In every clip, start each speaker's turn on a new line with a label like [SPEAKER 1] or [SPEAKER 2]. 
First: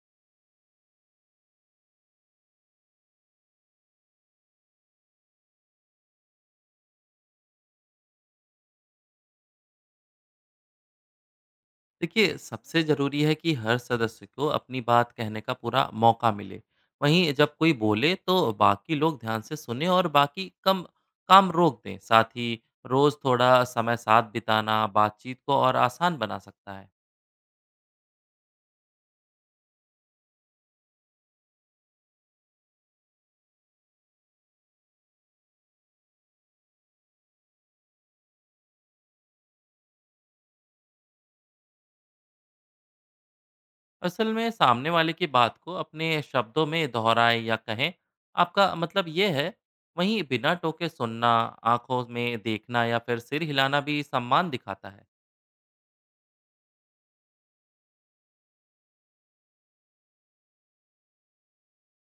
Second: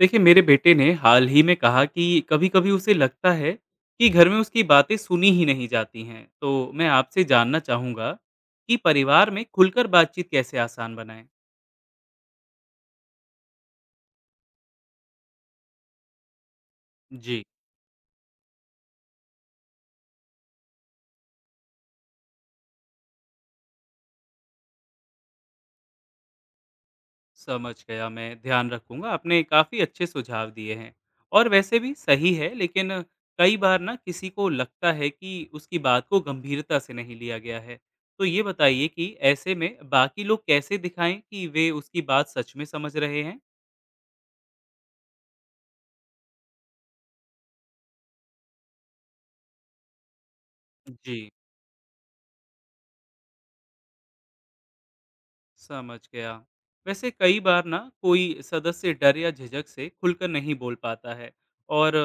[SPEAKER 1] देखिए, मेरे बेटे ने हाल ही में कहा कि कभी-कभी उसे लगता है कि घर में उसकी बातें सुनी ही नहीं जाती हैं। तो मैं आपसे जानना चाहूँगा कि परिवार में खुलकर बातचीत कैसे आसान बनाएं।
[SPEAKER 2] देखिए सबसे ज़रूरी है कि हर सदस्य को अपनी बात कहने का पूरा मौका मिले। वहीं
[SPEAKER 1] जी।
[SPEAKER 2] जब कोई बोले तो बाकी लोग ध्यान से सुने और बाकी कम काम रोक दें। साथ ही रोज़ थोड़ा समय साथ बिताना बातचीत को और आसान बना सकता है।
[SPEAKER 1] समझ गया, मैं ध्यान रखूंगा। आपने काफ़ी अच्छे सुझाव दिए हैं और वैसे भी सही है, लेकिन कई बार ना किसी को लगता है कि उसकी बात को गंभीरता से नहीं लिया गया है। तो ये बताइए कि ऐसे में बाकी लोग कैसे दिखाएं कि वे उसकी बात सच में समझ रहे हैं।
[SPEAKER 2] असल में सामने वाले की बात को अपने शब्दों में दोहराएं या कहें, आपका मतलब ये है। वहीं बिना टोके
[SPEAKER 1] जी।
[SPEAKER 2] सुनना, आंखों में देखना या फिर सिर हिलाना भी सम्मान दिखाता है।
[SPEAKER 1] समझ गया। वैसे कई बार ना कोई सदस्य डर या झिझक से खुलकर नहीं बोल पाता है, और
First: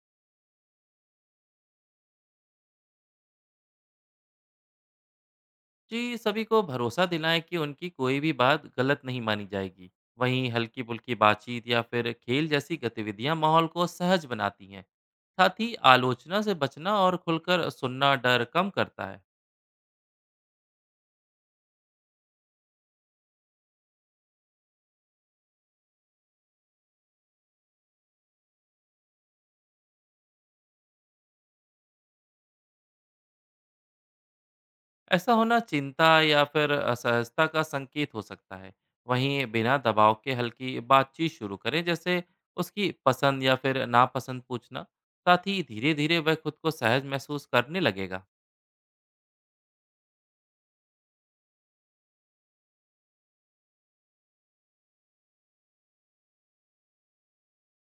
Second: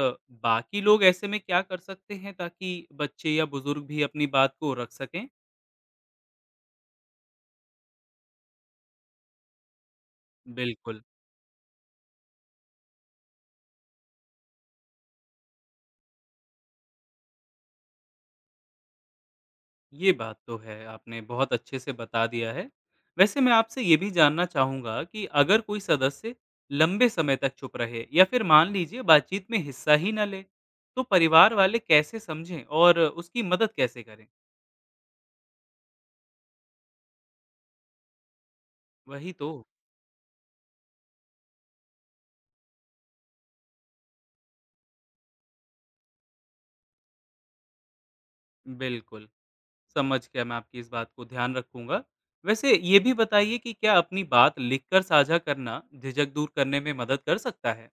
[SPEAKER 1] बाकी लोग ऐसे में क्या कर सकते हैं ताकि बच्चे या बुजुर्ग भी अपनी बात को रख सकें।
[SPEAKER 2] जी, सभी को भरोसा दिलाएं कि उनकी कोई भी बात गलत नहीं मानी जाएगी। वहीं
[SPEAKER 1] बिल्कुल।
[SPEAKER 2] हल्की-फुल्की बातचीत या फिर खेल जैसी गतिविधियां माहौल को सहज बनाती हैं। साथ ही आलोचना से बचना और खुलकर सुनना डर कम करता है।
[SPEAKER 1] ये बात तो है, आपने बहुत अच्छे से बता दिया है। वैसे मैं आपसे ये भी जानना चाहूँगा कि अगर कोई सदस्य लंबे समय तक चुप रहे या फिर मान लीजिए बातचीत में हिस्सा ही न ले, तो परिवार वाले कैसे समझें और उसकी मदद कैसे करें।
[SPEAKER 2] ऐसा होना चिंता या फिर असहजता का संकेत हो सकता है।
[SPEAKER 1] वही
[SPEAKER 2] वहीं
[SPEAKER 1] तो।
[SPEAKER 2] बिना दबाव के हल्की बातचीत शुरू करें, जैसे उसकी पसंद या फिर नापसंद पूछना। साथ ही धीरे-धीरे वह खुद को सहज महसूस करने लगेगा।
[SPEAKER 1] बिल्कुल। समझ गया, मैं आपकी इस बात को ध्यान रखूँगा। वैसे ये भी बताइए कि क्या अपनी बात लिखकर साझा करना झिझक दूर करने में मदद कर सकता है?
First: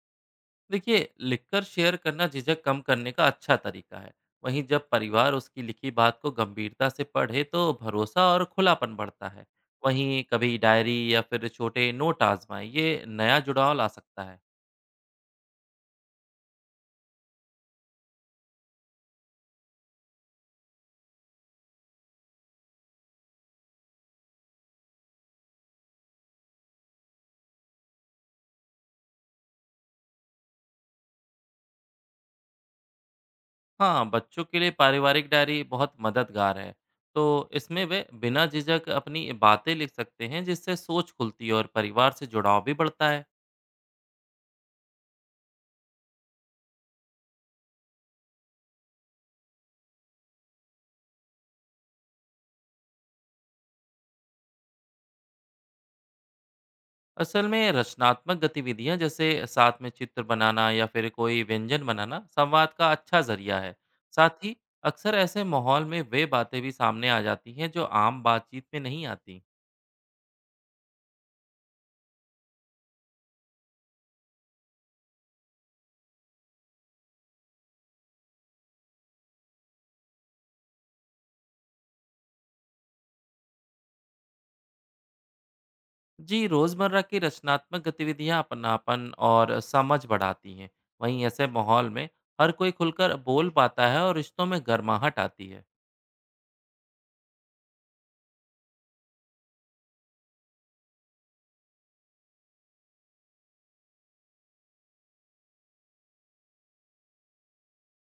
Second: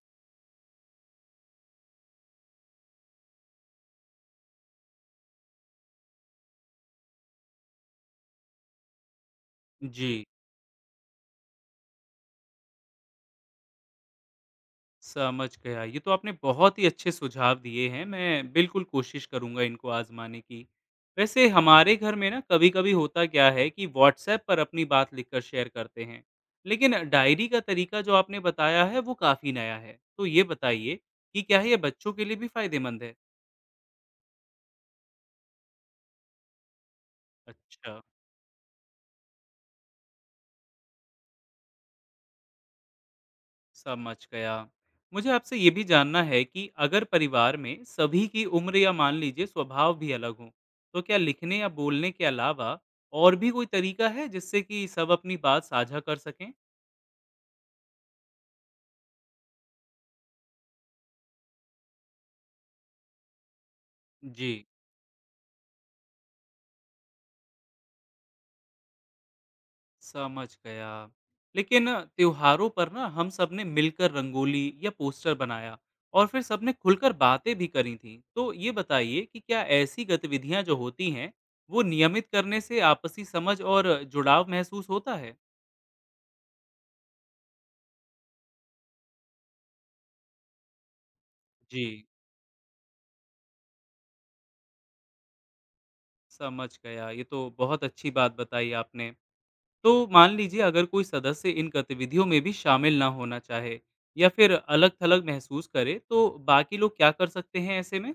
[SPEAKER 2] देखिए लिखकर शेयर करना झिझक कम करने का अच्छा तरीका है। वहीं जब परिवार उसकी लिखी बात को गंभीरता से पढ़े तो भरोसा और खुलापन बढ़ता है। वहीं
[SPEAKER 1] जी।
[SPEAKER 2] कभी डायरी या फिर छोटे नोट आजमाएं, ये नया जुड़ाव ला सकता है।
[SPEAKER 1] समझ गया। ये तो आपने बहुत ही अच्छे सुझाव दिए हैं, मैं बिल्कुल कोशिश करूँगा इनको आज़माने की। वैसे हमारे घर में ना कभी-कभी होता क्या है कि व्हाट्सऐप पर अपनी बात लिखकर शेयर करते हैं, लेकिन डायरी का तरीका जो आपने बताया है वो काफ़ी नया है। तो ये बताइए कि क्या ये बच्चों के लिए भी फ़ायदेमंद है?
[SPEAKER 2] हाँ, बच्चों के लिए पारिवारिक डायरी बहुत मददगार है। तो इसमें
[SPEAKER 1] अच्छा।
[SPEAKER 2] वे बिना झिझक अपनी बातें लिख सकते हैं, जिससे सोच खुलती है और परिवार से जुड़ाव भी बढ़ता है।
[SPEAKER 1] समझ गया। मुझे आपसे ये भी जानना है कि अगर परिवार में सभी की उम्र या मान लीजिए स्वभाव भी अलग हो, तो क्या लिखने या बोलने के अलावा और भी कोई तरीका है जिससे कि सब अपनी बात साझा कर सकें?
[SPEAKER 2] असल में रचनात्मक गतिविधियां जैसे साथ में चित्र बनाना या फिर कोई व्यंजन बनाना संवाद का अच्छा जरिया है। साथ
[SPEAKER 1] जी।
[SPEAKER 2] ही अक्सर ऐसे माहौल में वे बातें भी सामने आ जाती हैं जो आम बातचीत में नहीं आती।
[SPEAKER 1] समझ गया। लेकिन त्योहारों पर ना हम सब ने मिलकर रंगोली या पोस्टर बनाया और फिर सबने खुलकर बातें भी करी थी। तो ये बताइए कि क्या ऐसी गतिविधियां जो होती हैं, वो नियमित करने से आपसी समझ और जुड़ाव महसूस होता है?
[SPEAKER 2] जी, रोजमर्रा की रचनात्मक गतिविधियां अपनापन और समझ बढ़ाती हैं। वहीं ऐसे
[SPEAKER 1] जी।
[SPEAKER 2] माहौल में हर कोई खुलकर बोल पाता है और रिश्तों में गर्माहट आती है।
[SPEAKER 1] समझ गया। ये तो बहुत अच्छी बात बताई आपने। तो मान लीजिए अगर कोई सदस्य इन गतिविधियों में भी शामिल ना होना चाहे या फिर अलग-थलग महसूस करे, तो बाकी लोग क्या कर सकते हैं ऐसे में?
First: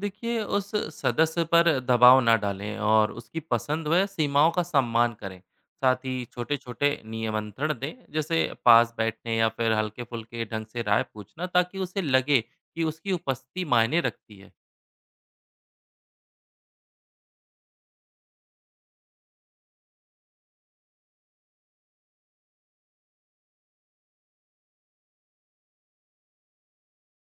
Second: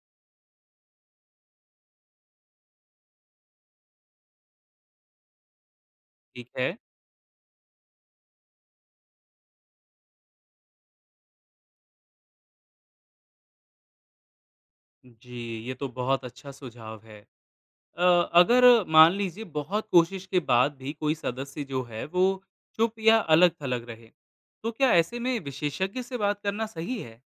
[SPEAKER 2] देखिए उस सदस्य पर दबाव ना डालें और उसकी पसंद व सीमाओं का सम्मान करें। साथ ही
[SPEAKER 1] ठीक
[SPEAKER 2] छोटे
[SPEAKER 1] है।
[SPEAKER 2] छोटे नियमंत्रण दें, जैसे पास बैठने या फिर हल्के फुल्के ढंग से राय पूछना, ताकि उसे लगे कि उसकी उपस्थिति मायने रखती है।
[SPEAKER 1] जी, ये तो बहुत अच्छा सुझाव है। अ, अगर मान लीजिए बहुत कोशिश के बाद भी कोई सदस्य जो है वो चुप या अलग-थलग रहे, तो क्या ऐसे में विशेषज्ञ से बात करना सही है?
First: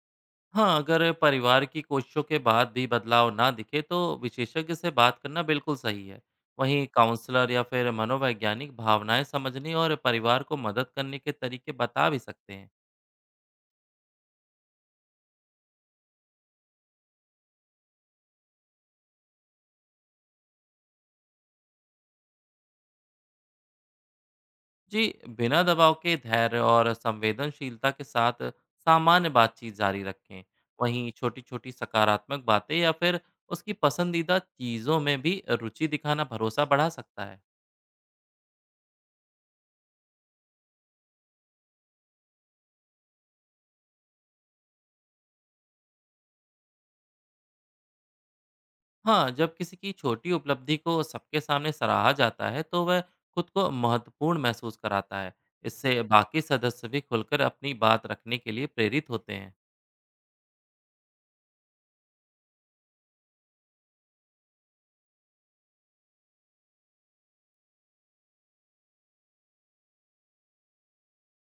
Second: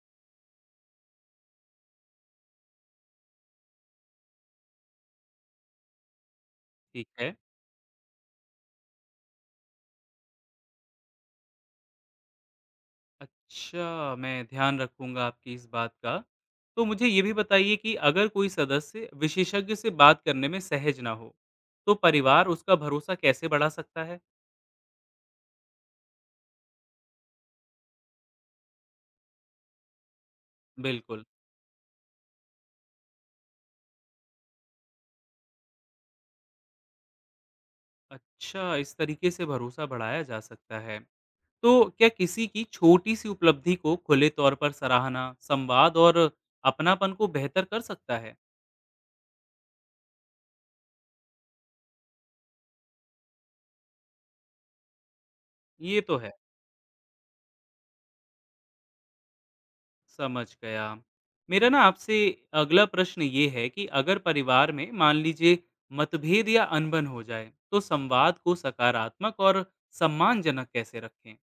[SPEAKER 2] हाँ, अगर परिवार की कोशिशों के बाद भी बदलाव ना दिखे तो विशेषज्ञ से बात करना बिल्कुल सही है। वहीं
[SPEAKER 1] ठीक है।
[SPEAKER 2] काउंसलर या फिर मनोवैज्ञानिक भावनाएं समझने और परिवार को मदद करने के तरीके बता भी सकते हैं।
[SPEAKER 1] अच्छा, मैं ध्यान रखूँगा आपकी इस बात का। तो मुझे ये भी बताइए कि अगर कोई सदस्य विशेषज्ञ से बात करने में सहज ना हो, तो परिवार उसका भरोसा कैसे बढ़ा सकता है?
[SPEAKER 2] जी, बिना दबाव के धैर्य और संवेदनशीलता के साथ सामान्य बातचीत जारी रखें। वहीं
[SPEAKER 1] बिल्कुल।
[SPEAKER 2] छोटी छोटी सकारात्मक बातें या फिर उसकी पसंदीदा चीज़ों में भी रुचि दिखाना भरोसा बढ़ा सकता है।
[SPEAKER 1] अच्छा, इस तरीके से भरोसा बढ़ाया जा सकता है। तो क्या किसी की छोटी-सी उपलब्धि को खुले तौर पर सराहना, संवाद और अपनापन को बेहतर कर सकता है?
[SPEAKER 2] हाँ, जब किसी की छोटी उपलब्धि को सबके सामने सराहा जाता है तो वह खुद को महत्वपूर्ण महसूस कराता है।
[SPEAKER 1] ये
[SPEAKER 2] इससे
[SPEAKER 1] तो है।
[SPEAKER 2] बाकी सदस्य भी खुलकर अपनी बात रखने के लिए प्रेरित होते हैं।
[SPEAKER 1] समझ गया। मेरा ना आपसे अगला प्रश्न ये है कि अगर परिवार में मान लीजिए मतभेद या अनबन हो जाए, तो संवाद को सकारात्मक और सम्मानजनक कैसे रखें?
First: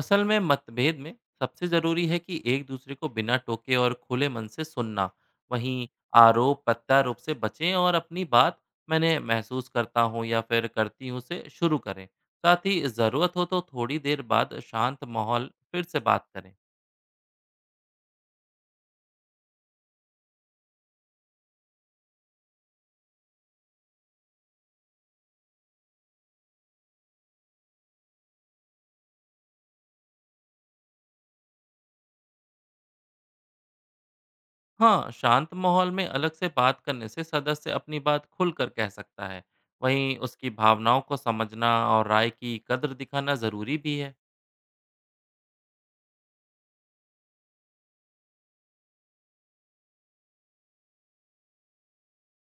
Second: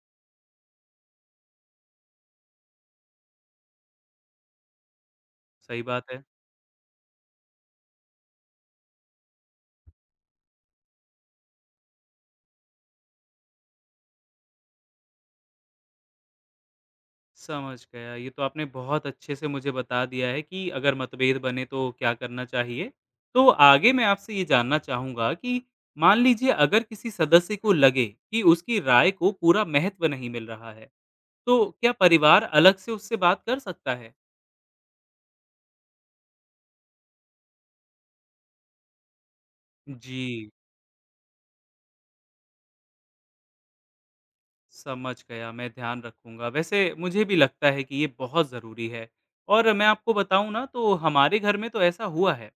[SPEAKER 2] असल में मतभेद में सबसे जरूरी है कि एक दूसरे को बिना टोके और खुले मन से सुनना।
[SPEAKER 1] सही
[SPEAKER 2] वहीं
[SPEAKER 1] बात है।
[SPEAKER 2] आरोप प्रत्यारोप से बचें और अपनी बात मैंने महसूस करता हूँ या फिर करती हूँ से शुरू करें। साथ ही ज़रूरत हो तो थोड़ी देर बाद शांत माहौल फिर से बात करें।
[SPEAKER 1] समझ गया। ये तो आपने बहुत अच्छे से मुझे बता दिया है कि अगर मतभेद बने तो क्या करना चाहिए। तो आगे मैं आपसे ये जानना चाहूँगा कि मान लीजिए अगर किसी सदस्य को लगे कि उसकी राय को पूरा महत्व नहीं मिल रहा है, तो क्या परिवार अलग से उससे बात कर सकता है?
[SPEAKER 2] हाँ, शांत माहौल में अलग से बात करने से सदस्य अपनी बात खुलकर कह सकता है। वहीं
[SPEAKER 1] जी।
[SPEAKER 2] उसकी भावनाओं को समझना और राय की कद्र दिखाना ज़रूरी भी है।
[SPEAKER 1] समझ गया, मैं ध्यान रखूँगा। वैसे मुझे भी लगता है कि ये बहुत ज़रूरी है, और मैं आपको बताऊँ ना तो हमारे घर में तो ऐसा हुआ है।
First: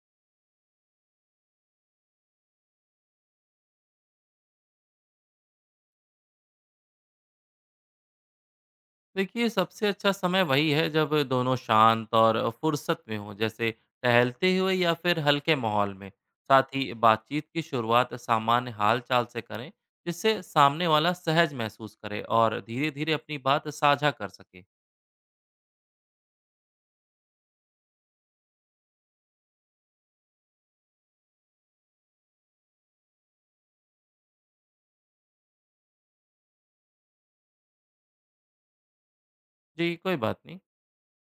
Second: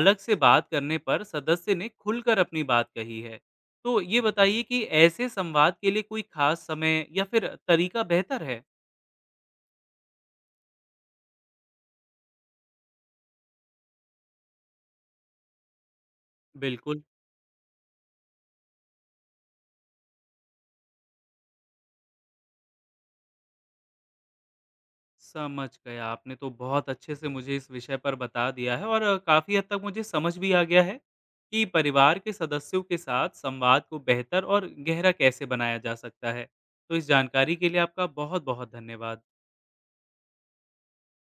[SPEAKER 1] अलग से बात करने पर सदस्य ने खुलकर अपनी बात कही है। तो ये बताइए कि ऐसे संवाद के लिए कोई खास समय या फिर तरीका बेहतर है?
[SPEAKER 2] देखिए सबसे अच्छा समय वही है जब दोनों शांत और फुर्सत में हों, जैसे टहलते हुए या फिर हल्के माहौल में। साथ ही
[SPEAKER 1] बिल्कुल।
[SPEAKER 2] बातचीत की शुरुआत सामान्य हाल चाल से करें, जिससे सामने वाला सहज महसूस करे और धीरे धीरे अपनी बात साझा कर सके।
[SPEAKER 1] समझ गया। आपने तो बहुत अच्छे से मुझे इस विषय पर बता दिया है और काफ़ी हद तक मुझे समझ भी आ गया है कि परिवार के सदस्यों के साथ संवाद को बेहतर और गहरा कैसे बनाया जा सकता है। तो इस जानकारी के लिए आपका बहुत-बहुत धन्यवाद।
[SPEAKER 2] जी, कोई बात नहीं।